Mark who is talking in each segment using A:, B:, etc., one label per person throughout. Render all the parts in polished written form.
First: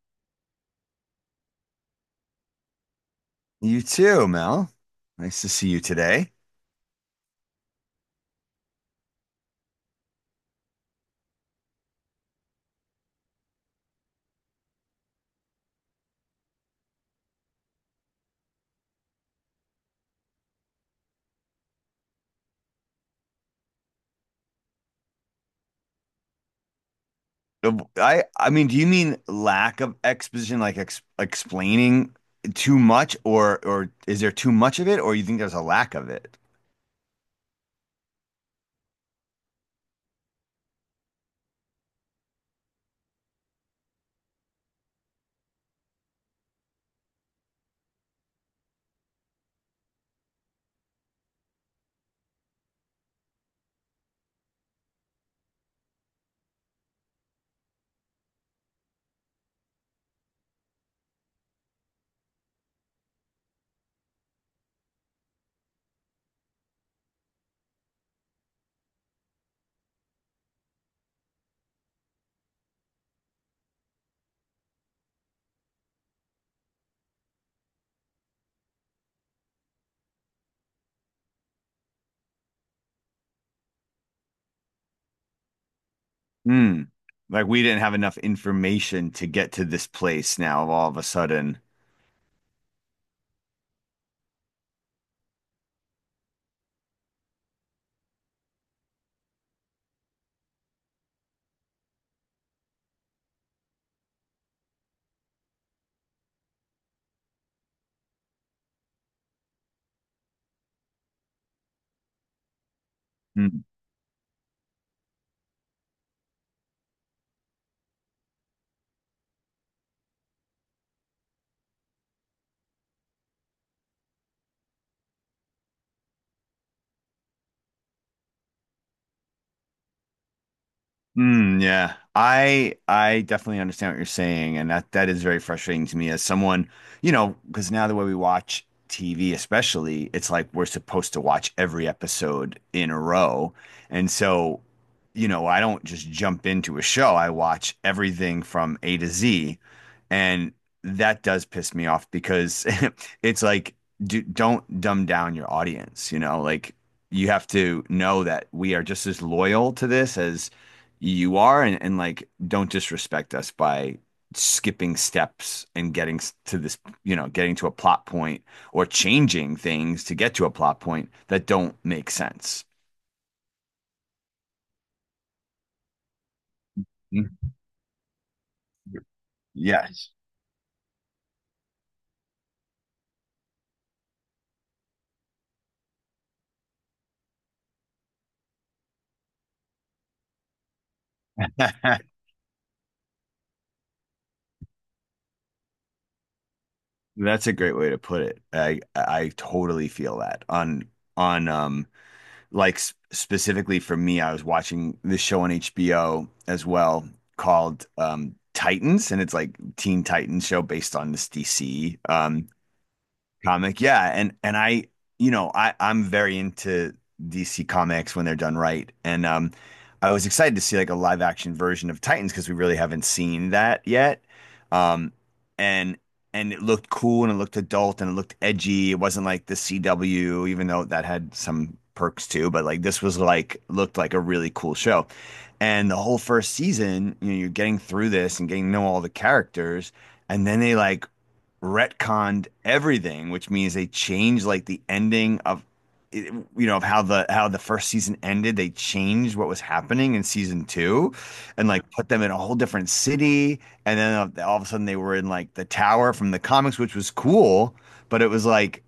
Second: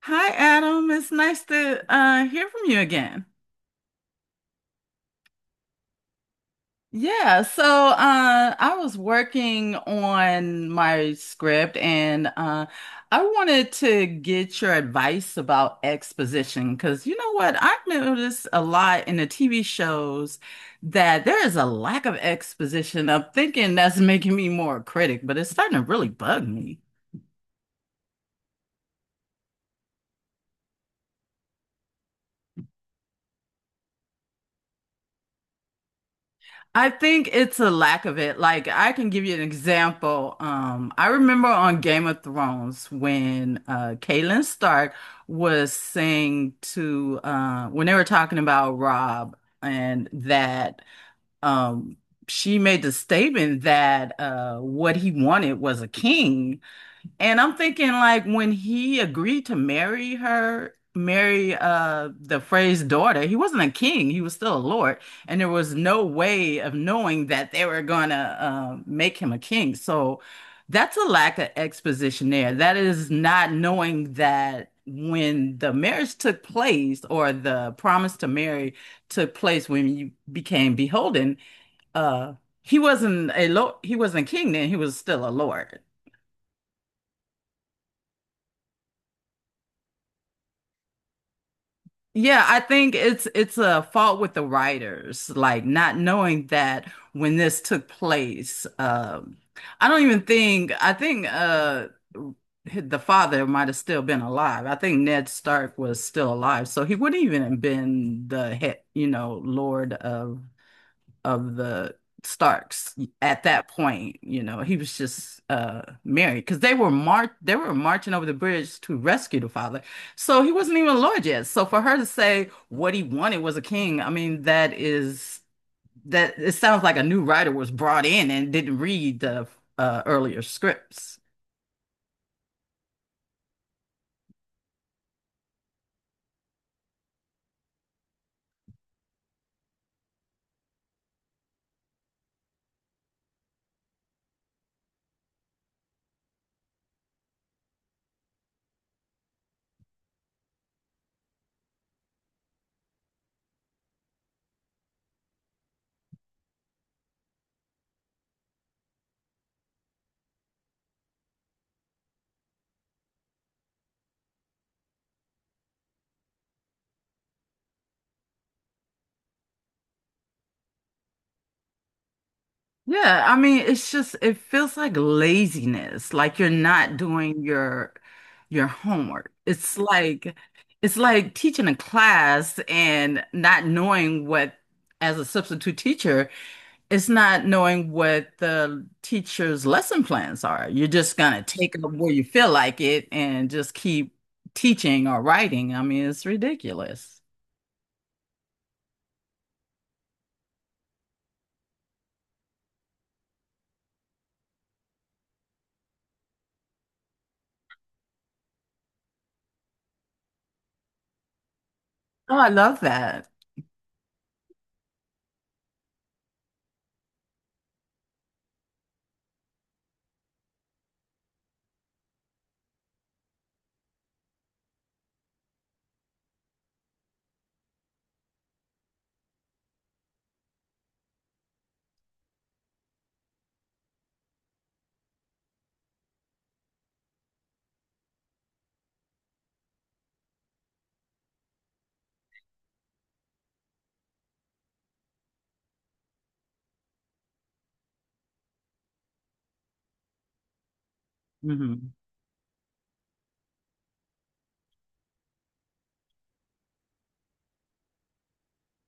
A: Hi, Adam. It's nice to hear from you again.
B: You too, Mel. Nice to see you today.
A: I was working on my script, and I wanted to get your advice about exposition. Because you know what? I've noticed a lot in the TV shows that there is a lack of exposition. I'm thinking that's making me more a critic, but it's starting to really bug me.
B: I mean, do you mean lack of exposition, like ex explaining too much, or is there too much of it, or you think there's a lack of it?
A: I think it's a lack of it. Like, I can give you an example. I remember on Game of Thrones when Catelyn Stark was saying to when they were talking about Rob and that um she made the statement that what he wanted was a king. And I'm thinking, like, when he agreed to marry her, marry the Frey's daughter, he wasn't a king, he was still a lord, and there was no way of knowing that they were gonna make him a king. So that's a lack of exposition there. That is not knowing that when the marriage took place, or the promise to marry took place, when you became beholden, uh he wasn't a lord, he wasn't king then, he was still a lord.
B: Hmm. Like we didn't have enough information to get to this place now all of a sudden.
A: Yeah, I think it's a fault with the writers, like not knowing that when this took place. I don't even think, I think the father might have still been alive. I think Ned Stark was still alive, so he wouldn't even have been the head, you know, Lord of the Starks at
B: Hmm.
A: that point. You know, he was just married because they were mar they were marching over the bridge to rescue the father. So he wasn't even a lord yet. So for her to say what he wanted was a king, I mean, that, is that it sounds like a new writer was brought in and didn't read the earlier scripts.
B: Yeah. I definitely understand what you're saying, and that is very frustrating to me as someone, you know, because now the way we watch TV, especially, it's like we're supposed to watch every episode in a row. And so, you know, I don't just jump into a show. I watch everything from A to Z, and that does piss me off because it's like don't dumb down your audience, you know, like you have to know that we are just as loyal to this as you are, and like don't disrespect us by skipping steps and getting to this you know, getting to a plot point, or changing things to get to a plot point that don't make sense.
A: Yeah, I mean, it's just, it feels like laziness, like you're not doing
B: Mhm.
A: your homework. It's
B: Yes.
A: like, it's like teaching a class and not knowing what, as a substitute teacher, it's not knowing what the teacher's lesson plans are. You're just gonna take up where you feel like it and just keep teaching or writing. I mean, it's ridiculous.
B: That's a great way to put it. I totally feel that on on um like specifically for me. I was watching this show on HBO as well called Titans, and it's like Teen Titans show based on this DC
A: Oh, I love that.
B: comic. Yeah, and you know, I'm very into DC comics when they're done right. And I was excited to see like a live action version of Titans because we really haven't seen that yet. Um and and it looked cool and it looked adult and it looked edgy. It wasn't like the CW, even though that had some perks too, but like this was like looked like a really cool show. And the whole first season, you know, you're getting through this and getting to know all the characters, and then they like retconned everything, which means they changed like the ending of, you know, of how the first season ended. They changed what was happening in season two, and like
A: Hmm.
B: put them in a whole different city. And then all of a sudden they were in like the tower from the comics, which was cool, but it was like,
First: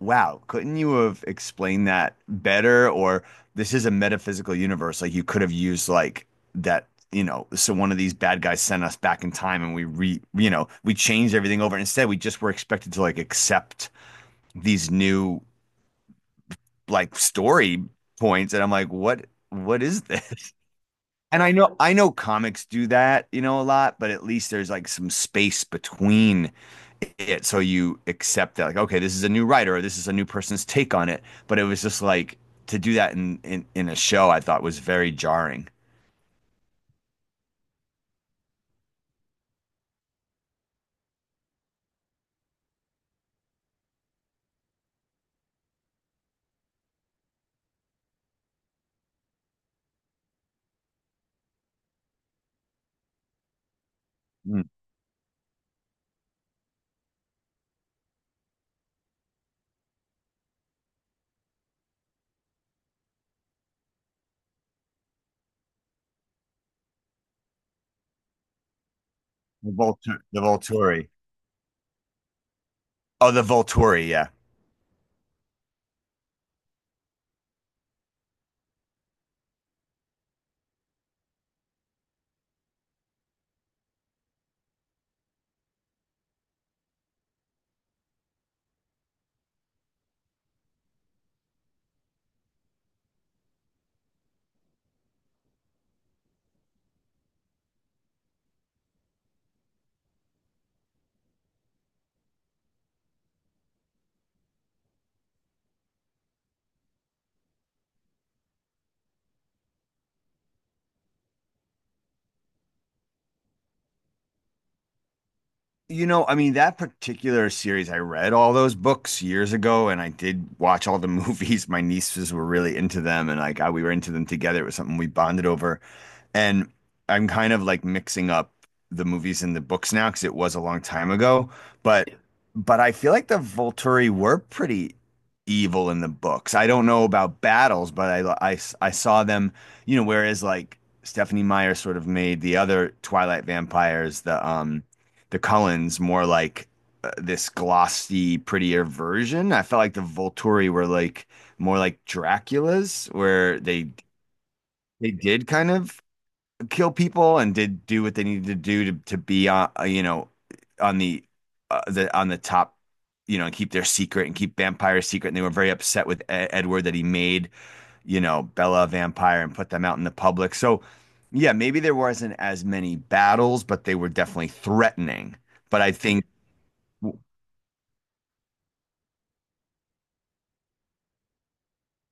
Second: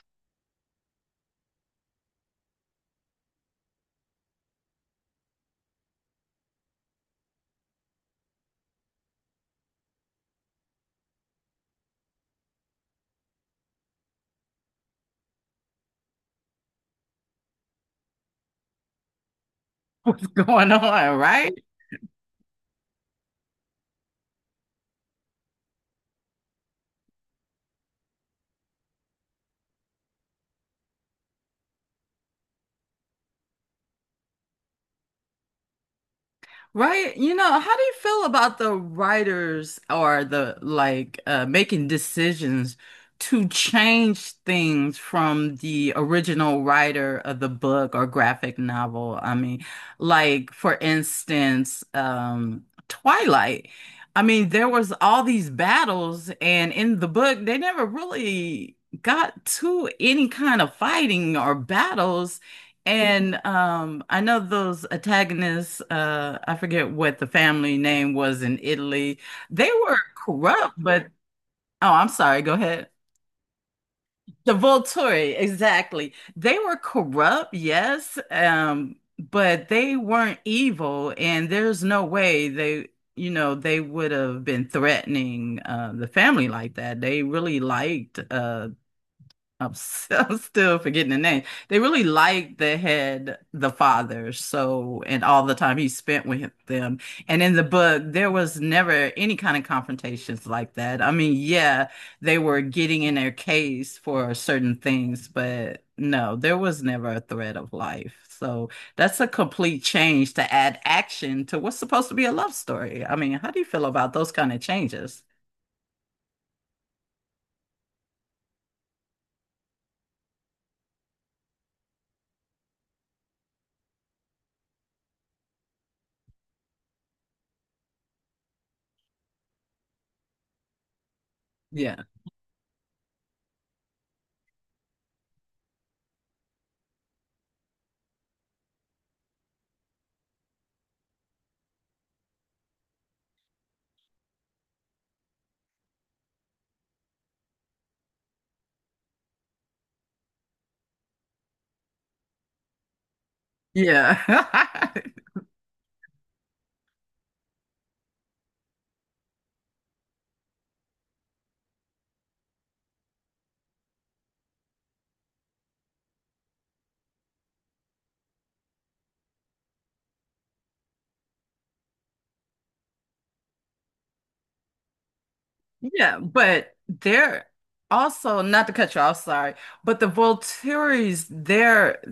B: wow, couldn't you have explained that better? Or this is a metaphysical universe. Like you could have used like that, you know, so one of these bad guys sent us back in time and you know, we changed everything over. Instead, we just were expected to like accept these new like story points. And I'm like, what is
A: What's
B: this?
A: going on,
B: And
A: right?
B: I know comics do that, you know, a lot, but at least there's like some space between it. So you accept that, like, okay, this is a new writer or this is a new person's take on it. But it was just like to do that in a show I thought was very jarring.
A: Right? You know, how do you feel about the writers or the, like, making decisions to change things from the original writer of the book or graphic novel? I mean, like, for instance, Twilight. I mean,
B: Mm.
A: there was all these battles, and in the book, they never really got to any kind of fighting or battles. And I know those antagonists, I forget what the family name was in Italy. They were
B: The
A: corrupt, but
B: Volturi.
A: oh, I'm sorry, go ahead.
B: Oh, the Volturi, yeah.
A: The Volturi, exactly. They were corrupt, yes, but they weren't evil, and there's no way they, you know, they would have been threatening the family like that. They really liked I'm, I'm still forgetting the name. They really liked the head, the father, so, and all the time he spent with them. And in the book, there was never any kind of confrontations like that. I mean, yeah, they were getting in their case for certain things, but no, there was never a threat of life. So that's a complete change to add action to what's supposed to be a love story. I mean, how do you feel about those kind of changes?
B: You know, I mean, that particular series, I read all those books years ago and I did watch all the movies. My nieces were really into them and we were into them together. It was something we bonded over. And I'm kind of like mixing up the movies and the books now because it was a long time ago.
A: Yeah.
B: But but I feel like the Volturi were pretty evil in the books. I don't know about battles, but I saw them, you know, whereas like Stephanie Meyer sort of made the other Twilight vampires, the Cullens more like this glossy, prettier version. I felt like the Volturi were like more like Dracula's where
A: Yeah.
B: they did kind of kill people and did do what they needed to do to be on, you know, on the on the top, you know, and keep their secret and keep vampires secret. And they were very upset with Edward that he made, you know, Bella a vampire and put them out in the public. So yeah, maybe there wasn't as many battles, but they were definitely threatening. But I
A: Yeah,
B: think
A: but they're also, not to cut you off, sorry, but the Volturi's,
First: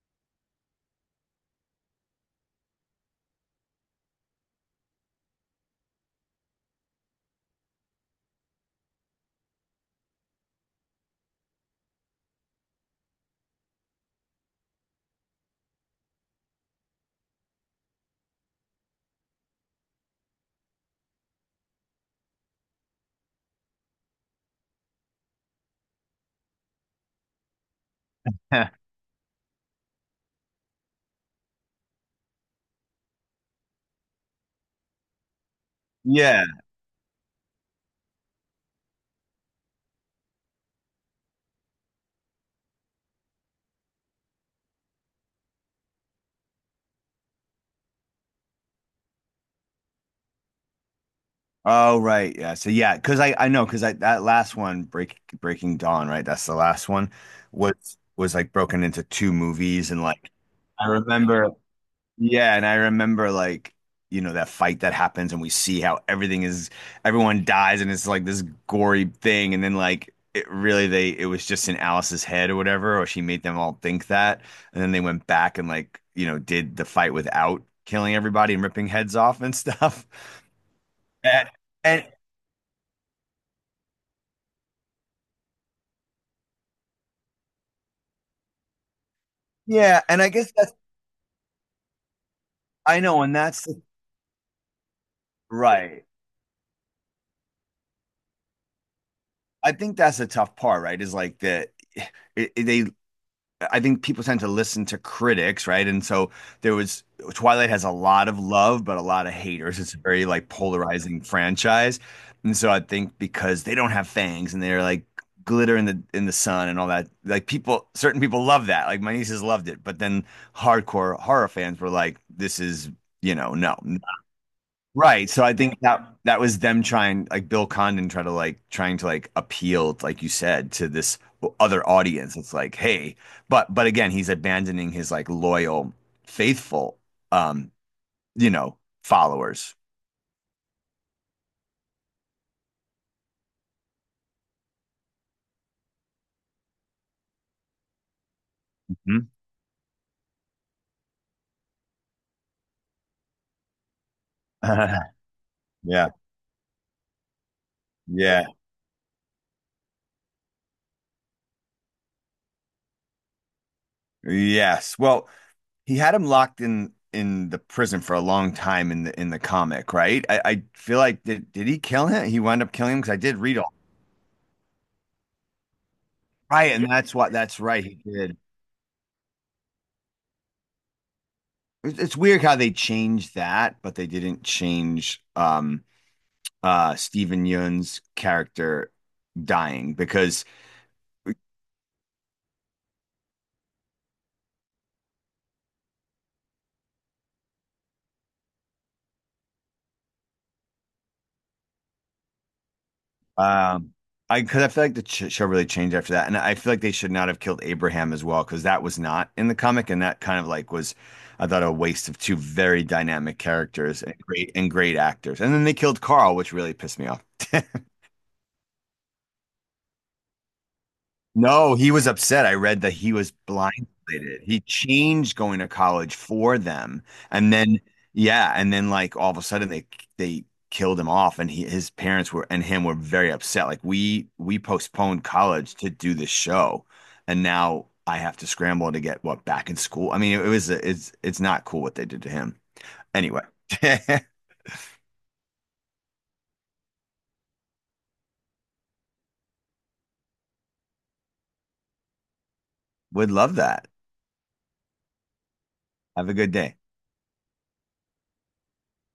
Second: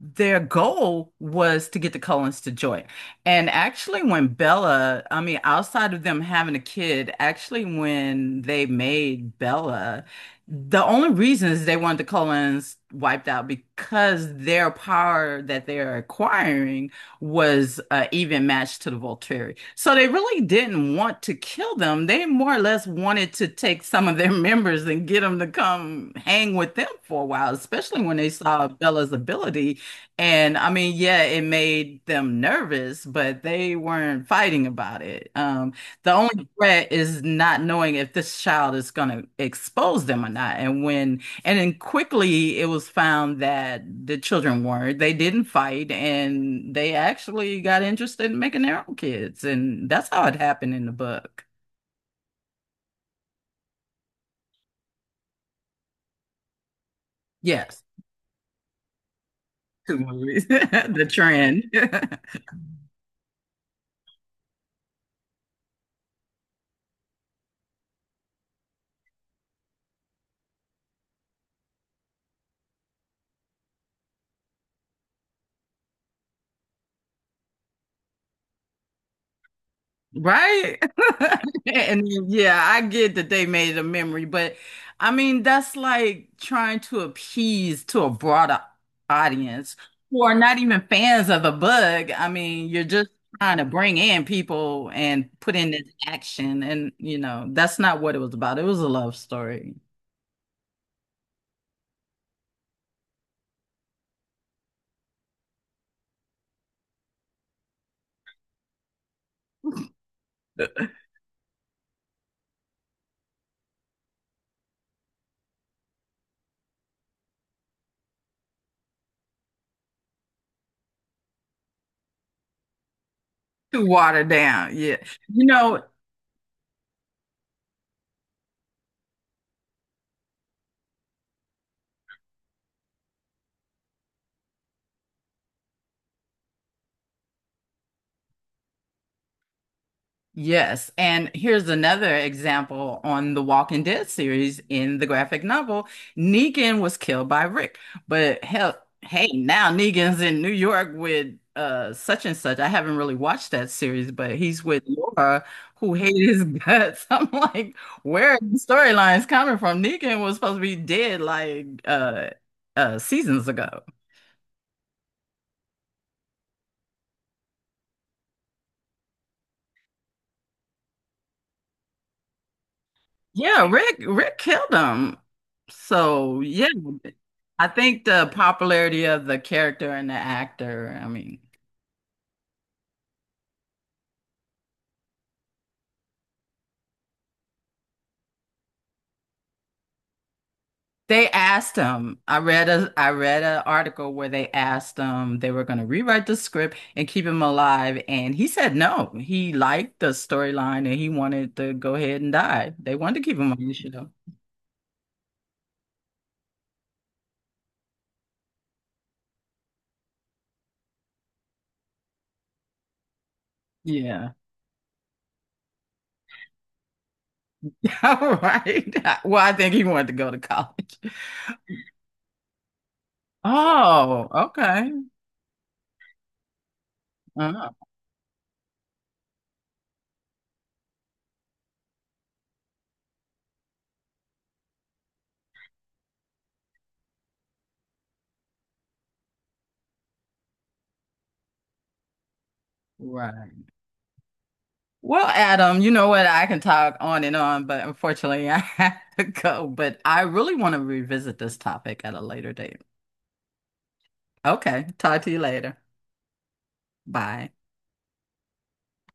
A: their goal was to get the Cullens to join. And actually when Bella, I mean, outside of them having a kid, actually when they made Bella, the only reason is they wanted the Cullens wiped out because their power that they're acquiring was even matched to the Volturi. So they really didn't want to kill them. They more or less wanted to take some of their members and get them to come hang with them for a while, especially when they saw Bella's ability. And I mean, yeah, it made them nervous, but they weren't fighting about it. The
B: yeah.
A: only threat is not knowing if this child is going to expose them or not. And when and then quickly it was found that the children weren't. They didn't fight, and they actually got interested in making their own kids. And that's how it happened in the book.
B: Oh, right. Yeah. So yeah, because I know because I, that last one, Breaking Dawn, right? That's the last one,
A: Yes.
B: was like broken into two movies
A: Two
B: and like
A: movies.
B: I
A: The
B: remember,
A: trend.
B: yeah, and I remember like, you know, that fight that happens and we see how everything is everyone dies and it's like this gory thing. And then like it really they it was just in Alice's head or whatever, or she made them all think that. And then they went back and like, you know, did the fight without killing everybody and ripping heads off and stuff.
A: Right?
B: And,
A: And
B: and
A: yeah, I get that they made a memory, but I mean, that's like trying to appease to a broader audience
B: yeah, and
A: who
B: I
A: are
B: guess
A: not
B: that's,
A: even fans of the bug. I mean, you're
B: I
A: just
B: know,
A: trying to bring in people and put in this
B: right.
A: action, and you know, that's not what it was about. It was a love
B: I
A: story.
B: think that's the tough part, right? Is like that, it- they I think people tend to listen to critics, right? And so there was, Twilight has a lot of love, but a lot of haters. It's a very like polarizing franchise. And so I think because they don't have fangs and they're like glitter in the sun and all that, like people, certain people love that. Like my nieces loved it, but then hardcore horror fans were like, this is, you know, no.
A: Too watered down. Yeah.
B: Right. So
A: You
B: I think
A: know,
B: that that was them trying, like Bill Condon trying to trying to like appeal, like you said, to this other audience. It's like, hey, but again, he's abandoning his like loyal, faithful, um, you know, followers.
A: yes, and here's another example. On the Walking Dead series, in the graphic novel, Negan was killed by Rick, but hell, hey,
B: Mhm.
A: now Negan's in New York with such and such. I haven't really watched that series, but he's with Laura, who
B: Yeah.
A: hated his guts. I'm like, where are
B: Yeah.
A: the storylines coming from? Negan was supposed to be dead like seasons ago.
B: Yes. Well, he had him locked in the prison for a long time in the comic, right? I feel like did he kill him? He wound up killing him because I did read
A: Yeah,
B: all.
A: Rick killed him. So yeah,
B: Right, and that's what, that's
A: I
B: right. He
A: think the
B: did.
A: popularity of the character and the actor. I mean,
B: It's weird how they changed that, but they didn't change Steven Yeun's character dying because
A: they asked him. I read a, I read an article where they asked him, they were going to rewrite the script and keep him alive, and he said no. He liked the storyline and he wanted to go ahead and die. They wanted to keep him on the
B: um
A: show.
B: I, because I feel like the ch show really changed after that. And I feel like they should not have killed Abraham as well because that was not in the comic, and that kind of like was, I thought, a waste of two very dynamic characters and
A: Yeah.
B: great actors. And then they killed Carl, which really pissed me off.
A: All right. Well, I think he wanted to go to college.
B: No, he was upset. I read that he was
A: Oh,
B: blindsided. He
A: okay.
B: changed going to college for them. And
A: Uh,
B: then yeah, and then like all of a sudden they killed him off. And he, his parents were and him were very upset. Like we postponed college to do this show and now I have to scramble to get what back in school. I mean, it's not cool what they did to him. Anyway,
A: right. Well, Adam, you know what? I can talk on and on, but unfortunately, I have to go. But I really want to revisit this topic at a later date.
B: would love that.
A: Okay, talk to you later.
B: Have a good day.
A: Bye.